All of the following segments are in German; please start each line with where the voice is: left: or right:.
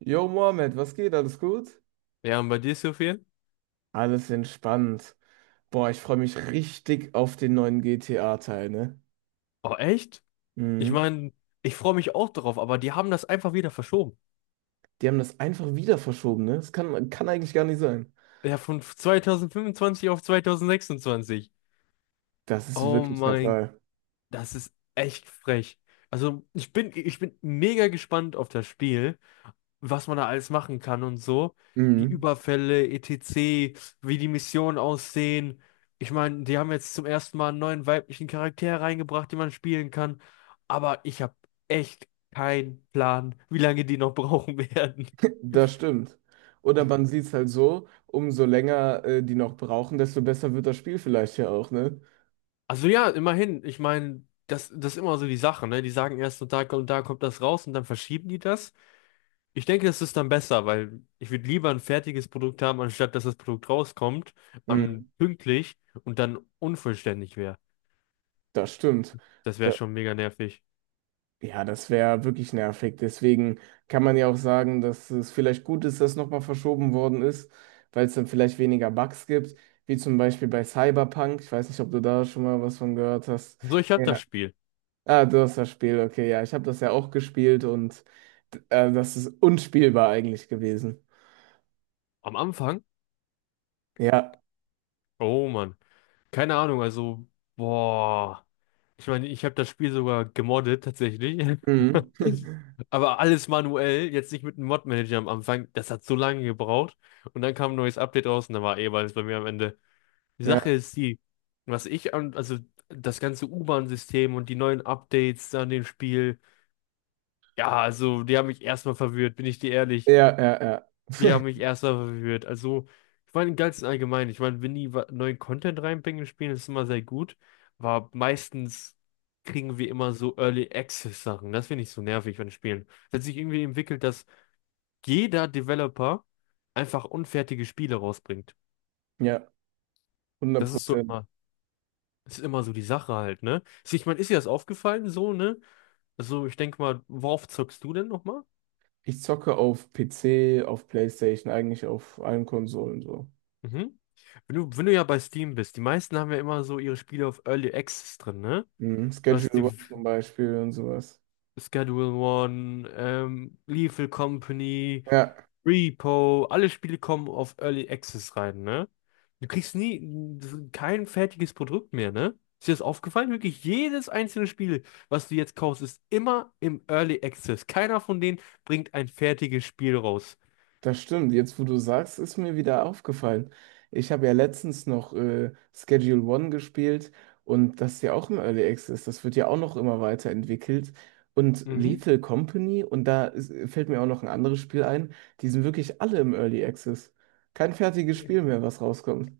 right: Jo, Mohammed, was geht? Alles gut?
left: Ja, und bei dir, ist so viel?
right: Alles entspannt. Boah, ich freue mich richtig auf den neuen GTA-Teil, ne?
left: Oh, echt? Ich
right: Mhm.
left: meine, ich freue mich auch darauf, aber die haben das einfach wieder verschoben.
right: Die haben das einfach wieder verschoben, ne? Das kann eigentlich gar nicht sein.
left: Ja, von 2025 auf 2026.
right: Das ist
left: Oh
right: wirklich der
left: mein,
right: Fall.
left: das ist echt frech. Also, ich bin mega gespannt auf das Spiel. Was man da alles machen kann und so. Die
right: Mhm.
left: Überfälle, etc., wie die Missionen aussehen. Ich meine, die haben jetzt zum ersten Mal einen neuen weiblichen Charakter reingebracht, den man spielen kann. Aber ich habe echt keinen Plan, wie lange die noch brauchen werden.
right: Das stimmt. Oder man sieht es halt so, umso länger die noch brauchen, desto besser wird das Spiel vielleicht ja auch, ne?
left: Also ja, immerhin. Ich meine, das ist immer so die Sache, ne? Die sagen erst, und da kommt das raus und dann verschieben die das. Ich denke, es ist dann besser, weil ich würde lieber ein fertiges Produkt haben, anstatt dass das Produkt rauskommt, an
right: Mhm.
left: pünktlich und dann unvollständig wäre.
right: Das stimmt.
left: Das wäre schon mega nervig.
right: Ja, das wäre wirklich nervig. Deswegen kann man ja auch sagen, dass es vielleicht gut ist, dass nochmal verschoben worden ist, weil es dann vielleicht weniger Bugs gibt, wie zum Beispiel bei Cyberpunk. Ich weiß nicht, ob du da schon mal was von gehört hast.
left: So, ich habe das
right: Ja.
left: Spiel.
right: Ah, du hast das Spiel, okay, ja. Ich habe das ja auch gespielt und das ist unspielbar eigentlich gewesen.
left: Am Anfang?
right: Ja.
left: Oh Mann. Keine Ahnung, also, boah. Ich meine, ich habe das Spiel sogar gemoddet tatsächlich.
right: Mhm.
left: Aber alles manuell, jetzt nicht mit einem Mod-Manager am Anfang. Das hat so lange gebraucht. Und dann kam ein neues Update raus und dann war eh alles bei mir am Ende. Die Sache
right: Ja,
left: ist die, was ich an, also das ganze U-Bahn-System und die neuen Updates an dem Spiel, ja, also die haben mich erstmal verwirrt, bin ich dir ehrlich.
right: ja, ja.
left: Die haben mich erstmal verwirrt. Also, ich meine, im Ganzen allgemein, ich meine, wenn die neuen Content reinbringen in Spielen, ist immer sehr gut, aber meistens kriegen wir immer so Early Access Sachen. Das finde ich so nervig an Spielen. Es hat sich irgendwie entwickelt, dass jeder Developer einfach unfertige Spiele rausbringt.
right: Ja, hundert
left: Das ist so
right: Prozent.
left: immer. Das ist immer so die Sache halt, ne? Also ich meine, ist dir das aufgefallen so, ne? Also ich denke mal, worauf zockst du denn nochmal?
right: Ich zocke auf PC, auf PlayStation, eigentlich auf allen Konsolen so.
left: Mhm. Wenn du ja bei Steam bist, die meisten haben ja immer so ihre Spiele auf Early Access drin, ne?
right: Mhm.
left: Du hast
right: Schedule
left: die
right: One zum Beispiel und sowas.
left: Schedule One, Lethal Company,
right: Ja,
left: Repo, alle Spiele kommen auf Early Access rein, ne? Du kriegst nie kein fertiges Produkt mehr, ne? Ist dir das aufgefallen? Wirklich jedes einzelne Spiel, was du jetzt kaufst, ist immer im Early Access. Keiner von denen bringt ein fertiges Spiel raus.
right: das stimmt. Jetzt, wo du sagst, ist mir wieder aufgefallen. Ich habe ja letztens noch Schedule One gespielt und das ist ja auch im Early Access. Das wird ja auch noch immer weiterentwickelt. Und
left: Mhm.
right: Lethal Company, und fällt mir auch noch ein anderes Spiel ein, die sind wirklich alle im Early Access. Kein fertiges Spiel mehr, was rauskommt.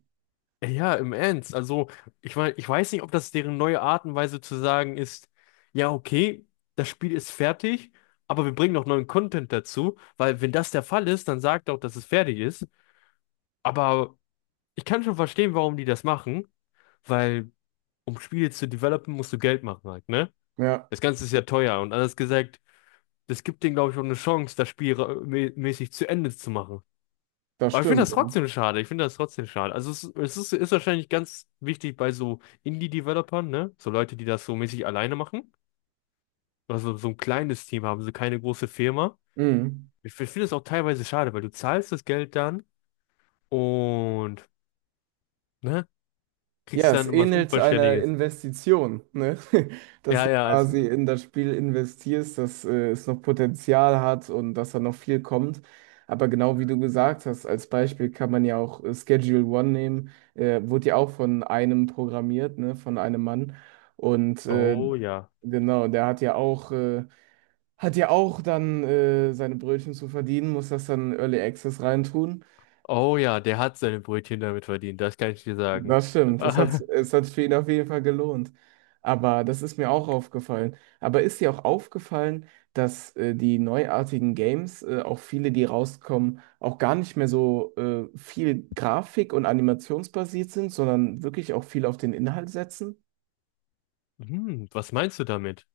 left: Ja, im Ernst. Also, ich meine, ich weiß nicht, ob das deren neue Art und Weise zu sagen ist, ja, okay, das Spiel ist fertig, aber wir bringen noch neuen Content dazu, weil wenn das der Fall ist, dann sagt auch, dass es fertig ist. Aber ich kann schon verstehen, warum die das machen, weil um Spiele zu developen, musst du Geld machen halt, ne?
right: Ja,
left: Das Ganze ist ja teuer und anders gesagt, das gibt denen, glaube ich, auch eine Chance, das Spiel mäßig zu Ende zu machen.
right: das
left: Aber ich finde
right: stimmt.
left: das
right: Ja.
left: trotzdem schade, ich finde das trotzdem schade. Also es ist, wahrscheinlich ganz wichtig bei so Indie-Developern, ne? So Leute, die das so mäßig alleine machen. Also so ein kleines Team haben, so keine große Firma.
right: Mhm.
left: Ich finde es auch teilweise schade, weil du zahlst das Geld dann und, ne?
right: Ja,
left: Kriegst
right: es
left: dann was
right: ähnelt einer
left: Unvollständiges.
right: Investition, ne? Dass
left: Ja,
right: du
left: ja, als.
right: quasi in das Spiel investierst, dass es noch Potenzial hat und dass da noch viel kommt. Aber genau wie du gesagt hast, als Beispiel kann man ja auch Schedule One nehmen, wurde ja auch von einem programmiert, ne? Von einem Mann. Und
left: Oh ja.
right: genau, der hat ja auch dann seine Brötchen zu verdienen, muss das dann in Early Access reintun.
left: Oh ja, der hat seine Brötchen damit verdient, das kann ich dir sagen.
right: Das stimmt, es hat für ihn auf jeden Fall gelohnt. Aber das ist mir auch aufgefallen. Aber ist dir auch aufgefallen, dass die neuartigen Games, auch viele, die rauskommen, auch gar nicht mehr so viel Grafik- und animationsbasiert sind, sondern wirklich auch viel auf den Inhalt setzen?
left: Hm, was meinst du damit?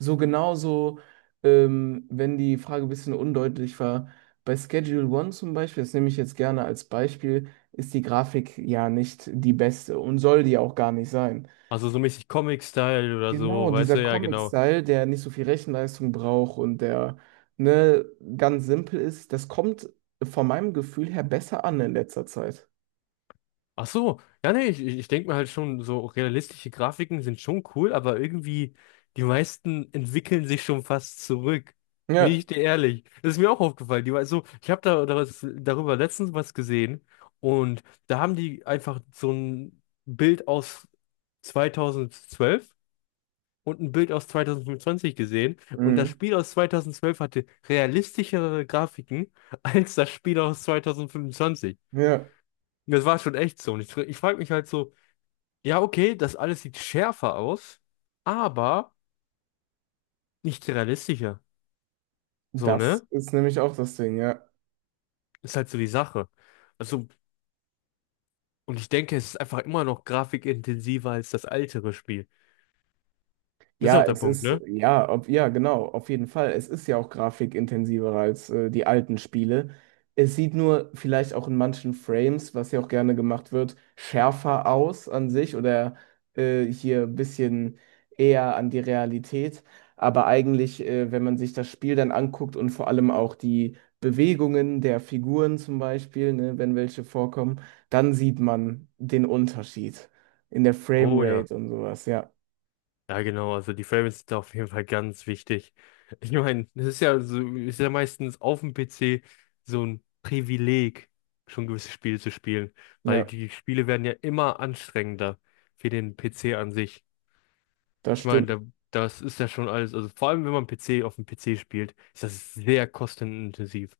right: So genauso, wenn die Frage ein bisschen undeutlich war, bei Schedule One zum Beispiel, das nehme ich jetzt gerne als Beispiel, ist die Grafik ja nicht die beste und soll die auch gar nicht sein.
left: Also so mäßig Comic-Style oder
right: Genau,
left: so, weißt
right: dieser
left: du, ja genau.
right: Comic-Style, der nicht so viel Rechenleistung braucht und der ne, ganz simpel ist, das kommt von meinem Gefühl her besser an in letzter Zeit.
left: Ach so, ja nee, ich denke mir halt schon, so realistische Grafiken sind schon cool, aber irgendwie die meisten entwickeln sich schon fast zurück. Bin
right: Ja,
left: ich dir ehrlich? Das ist mir auch aufgefallen. Die, war so, ich habe darüber letztens was gesehen und da haben die einfach so ein Bild aus 2012 und ein Bild aus 2025 gesehen und das
right: mhm.
left: Spiel aus 2012 hatte realistischere Grafiken als das Spiel aus 2025.
right: Ja,
left: Und das war schon echt so. Und ich frage mich halt so, ja, okay, das alles sieht schärfer aus, aber nicht realistischer. So, ne?
right: das ist nämlich auch das Ding, ja.
left: Ist halt so die Sache. Also, und ich denke, es ist einfach immer noch grafikintensiver als das ältere Spiel. Das ist
right: Ja,
left: auch der
right: es
left: Punkt,
right: ist,
left: ne?
right: ja, ob, ja, genau, auf jeden Fall. Es ist ja auch grafikintensiver als die alten Spiele. Es sieht nur vielleicht auch in manchen Frames, was ja auch gerne gemacht wird, schärfer aus an sich oder hier ein bisschen eher an die Realität. Aber eigentlich, wenn man sich das Spiel dann anguckt und vor allem auch die Bewegungen der Figuren zum Beispiel, ne, wenn welche vorkommen, dann sieht man den Unterschied in der
left: Oh ja.
right: Framerate und sowas. Ja,
left: Ja, genau, also die Frames sind da auf jeden Fall ganz wichtig. Ich meine, das ist ja so, ist ja meistens auf dem PC so ein Privileg, schon gewisse Spiele zu spielen, weil
right: ja,
left: die Spiele werden ja immer anstrengender für den PC an sich.
right: das
left: Ich meine,
right: stimmt.
left: da, das ist ja schon alles, also vor allem wenn man PC auf dem PC spielt, ist das sehr kostenintensiv.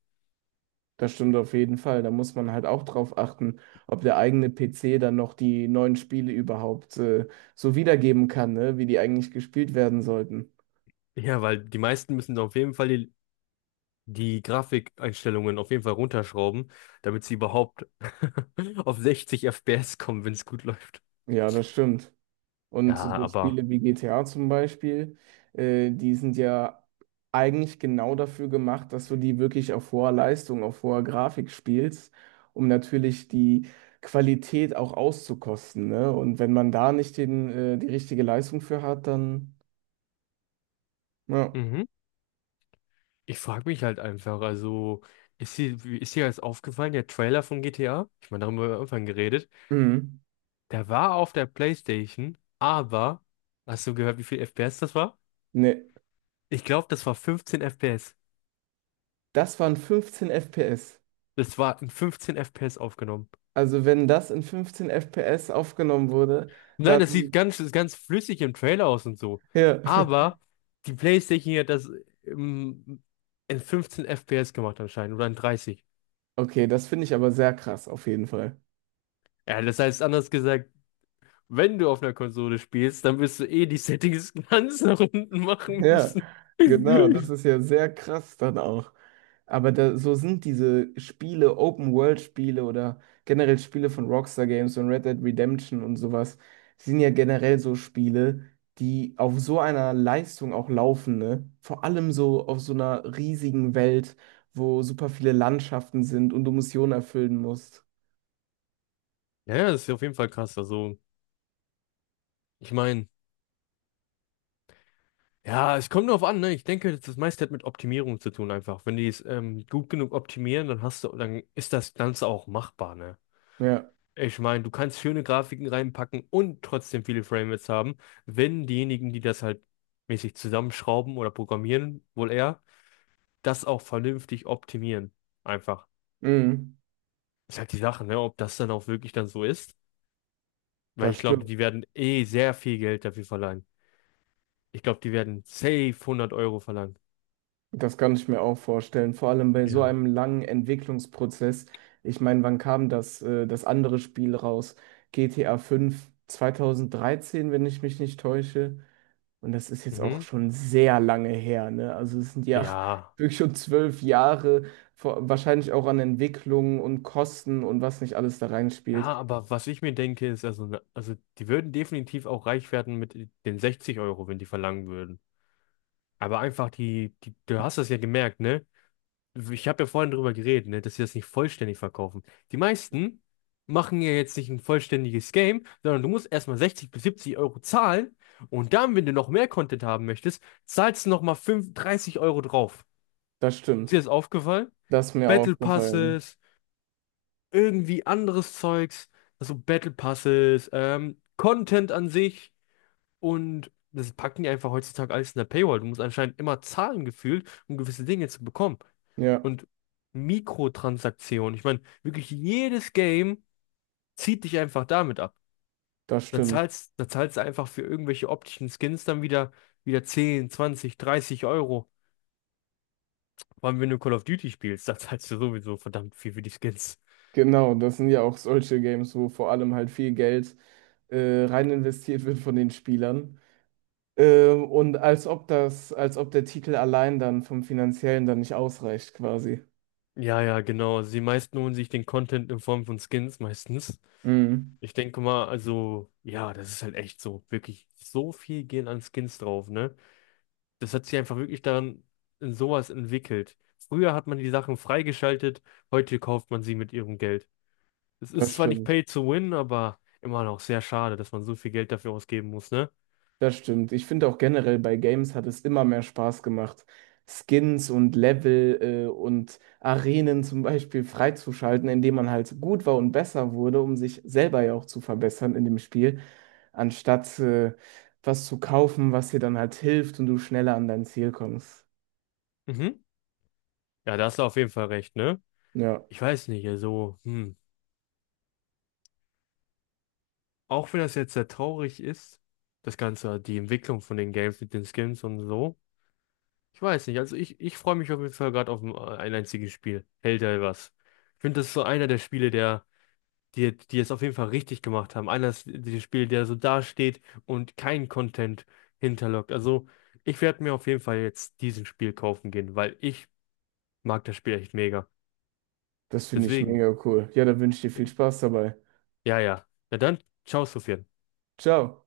right: Das stimmt auf jeden Fall. Da muss man halt auch drauf achten, ob der eigene PC dann noch die neuen Spiele überhaupt so wiedergeben kann, ne? Wie die eigentlich gespielt werden sollten.
left: Ja, weil die meisten müssen auf jeden Fall die Grafikeinstellungen auf jeden Fall runterschrauben, damit sie überhaupt auf 60 FPS kommen, wenn es gut läuft.
right: Ja, das stimmt. Und
left: Ja,
right: so
left: aber
right: Spiele wie GTA zum Beispiel, die sind ja eigentlich genau dafür gemacht, dass du die wirklich auf hoher Leistung, auf hoher Grafik spielst, um natürlich die Qualität auch auszukosten, ne? Und wenn man da nicht die richtige Leistung für hat, dann, ja,
left: mhm. Ich frage mich halt einfach, also ist dir jetzt aufgefallen, der Trailer von GTA? Ich meine, darüber haben wir am Anfang geredet.
right: mhm.
left: Der war auf der PlayStation, aber hast du gehört, wie viel FPS das war?
right: Nee.
left: Ich glaube, das war 15 FPS.
right: Das waren 15 FPS.
left: Das war in 15 FPS aufgenommen.
right: Also wenn das in 15 FPS aufgenommen wurde,
left: Nein, das sieht
right: dann
left: ist ganz flüssig im Trailer aus und so.
right: ja.
left: Aber die PlayStation hat das im, in 15 FPS gemacht anscheinend oder in 30.
right: Okay, das finde ich aber sehr krass auf jeden Fall.
left: Ja, das heißt anders gesagt, wenn du auf einer Konsole spielst, dann wirst du eh die Settings ganz nach unten machen
right: Ja,
left: müssen.
right: genau, das ist ja sehr krass dann auch. Aber da, so sind diese Spiele, Open-World-Spiele oder generell Spiele von Rockstar Games und Red Dead Redemption und sowas, sind ja generell so Spiele, die auf so einer Leistung auch laufen, ne? Vor allem so auf so einer riesigen Welt, wo super viele Landschaften sind und du Missionen erfüllen musst.
left: Ja, ja, das ist auf jeden Fall krass. Also, ich meine, ja, es kommt drauf an, ne? Ich denke, das das meiste hat mit Optimierung zu tun einfach. Wenn die es gut genug optimieren, dann hast du, dann ist das Ganze auch machbar, ne?
right: Ja,
left: Ich meine, du kannst schöne Grafiken reinpacken und trotzdem viele Framerates haben, wenn diejenigen, die das halt mäßig zusammenschrauben oder programmieren, wohl eher, das auch vernünftig optimieren. Einfach.
right: mhm,
left: Ist halt die Sache, ne, ob das dann auch wirklich dann so ist. Weil ich
right: das
left: glaube,
right: stimmt.
left: die werden eh sehr viel Geld dafür verlangen. Ich glaube, die werden safe 100 € verlangen.
right: Das kann ich mir auch vorstellen, vor allem bei so
left: Ja.
right: einem langen Entwicklungsprozess. Ich meine, wann kam das andere Spiel raus? GTA 5 2013, wenn ich mich nicht täusche. Und das ist jetzt auch
left: Mhm.
right: schon sehr lange her, ne? Also es sind ja
left: Ja.
right: wirklich schon 12 Jahre, vor, wahrscheinlich auch an Entwicklung und Kosten und was nicht alles da
left: Ja,
right: reinspielt.
left: aber was ich mir denke, ist, also, also die würden definitiv auch reich werden mit den 60 Euro, wenn die verlangen würden. Aber einfach du hast das ja gemerkt, ne? Ich habe ja vorhin drüber geredet, ne, dass sie das nicht vollständig verkaufen. Die meisten machen ja jetzt nicht ein vollständiges Game, sondern du musst erstmal 60 bis 70 € zahlen und dann, wenn du noch mehr Content haben möchtest, zahlst du nochmal 30 € drauf.
right: Das
left: Ist dir
right: stimmt.
left: das aufgefallen?
right: Das ist mir
left: Battle
right: aufgefallen.
left: Passes, irgendwie anderes Zeugs, also Battle Passes, Content an sich. Und das packen die einfach heutzutage alles in der Paywall. Du musst anscheinend immer zahlen gefühlt, um gewisse Dinge zu bekommen.
right: Ja,
left: Und Mikrotransaktionen, ich meine, wirklich jedes Game zieht dich einfach damit ab.
right: das
left: Dann
right: stimmt.
left: zahlst, dann zahlst du einfach für irgendwelche optischen Skins dann wieder 10, 20, 30 Euro. Vor allem, wenn du Call of Duty spielst, da zahlst du sowieso verdammt viel für die Skins.
right: Genau, das sind ja auch solche Games, wo vor allem halt viel Geld rein investiert wird von den Spielern. Und als ob der Titel allein dann vom Finanziellen dann nicht ausreicht, quasi.
left: Ja, ja, genau. Also die meisten holen sich den Content in Form von Skins meistens.
right: Mhm,
left: Ich denke mal, also, ja, das ist halt echt so, wirklich so viel gehen an Skins drauf, ne? Das hat sich einfach wirklich daran in sowas entwickelt. Früher hat man die Sachen freigeschaltet, heute kauft man sie mit ihrem Geld. Es
right: das
left: ist zwar nicht
right: stimmt.
left: pay to win, aber immer noch sehr schade, dass man so viel Geld dafür ausgeben muss, ne?
right: Das stimmt. Ich finde auch generell bei Games hat es immer mehr Spaß gemacht, Skins und Level und Arenen zum Beispiel freizuschalten, indem man halt gut war und besser wurde, um sich selber ja auch zu verbessern in dem Spiel, anstatt was zu kaufen, was dir dann halt hilft und du schneller an dein Ziel kommst.
left: Mhm. Ja, da hast du auf jeden Fall recht, ne?
right: Ja,
left: Ich weiß nicht, also, hm. Auch wenn das jetzt sehr traurig ist, das Ganze, die Entwicklung von den Games mit den Skins und so. Ich weiß nicht, also ich freue mich auf jeden Fall gerade auf ein einziges Spiel. Hält er was? Ich finde, das ist so einer der Spiele, die es auf jeden Fall richtig gemacht haben. Einer ist der Spiele, der so dasteht und kein Content hinterlockt. Also ich werde mir auf jeden Fall jetzt diesen Spiel kaufen gehen, weil ich mag das Spiel echt mega.
right: das finde ich
left: Deswegen,
right: mega cool. Ja, da wünsche ich dir viel Spaß dabei.
left: ja, ja. Ja, dann, ciao, Sophia.
right: Ciao.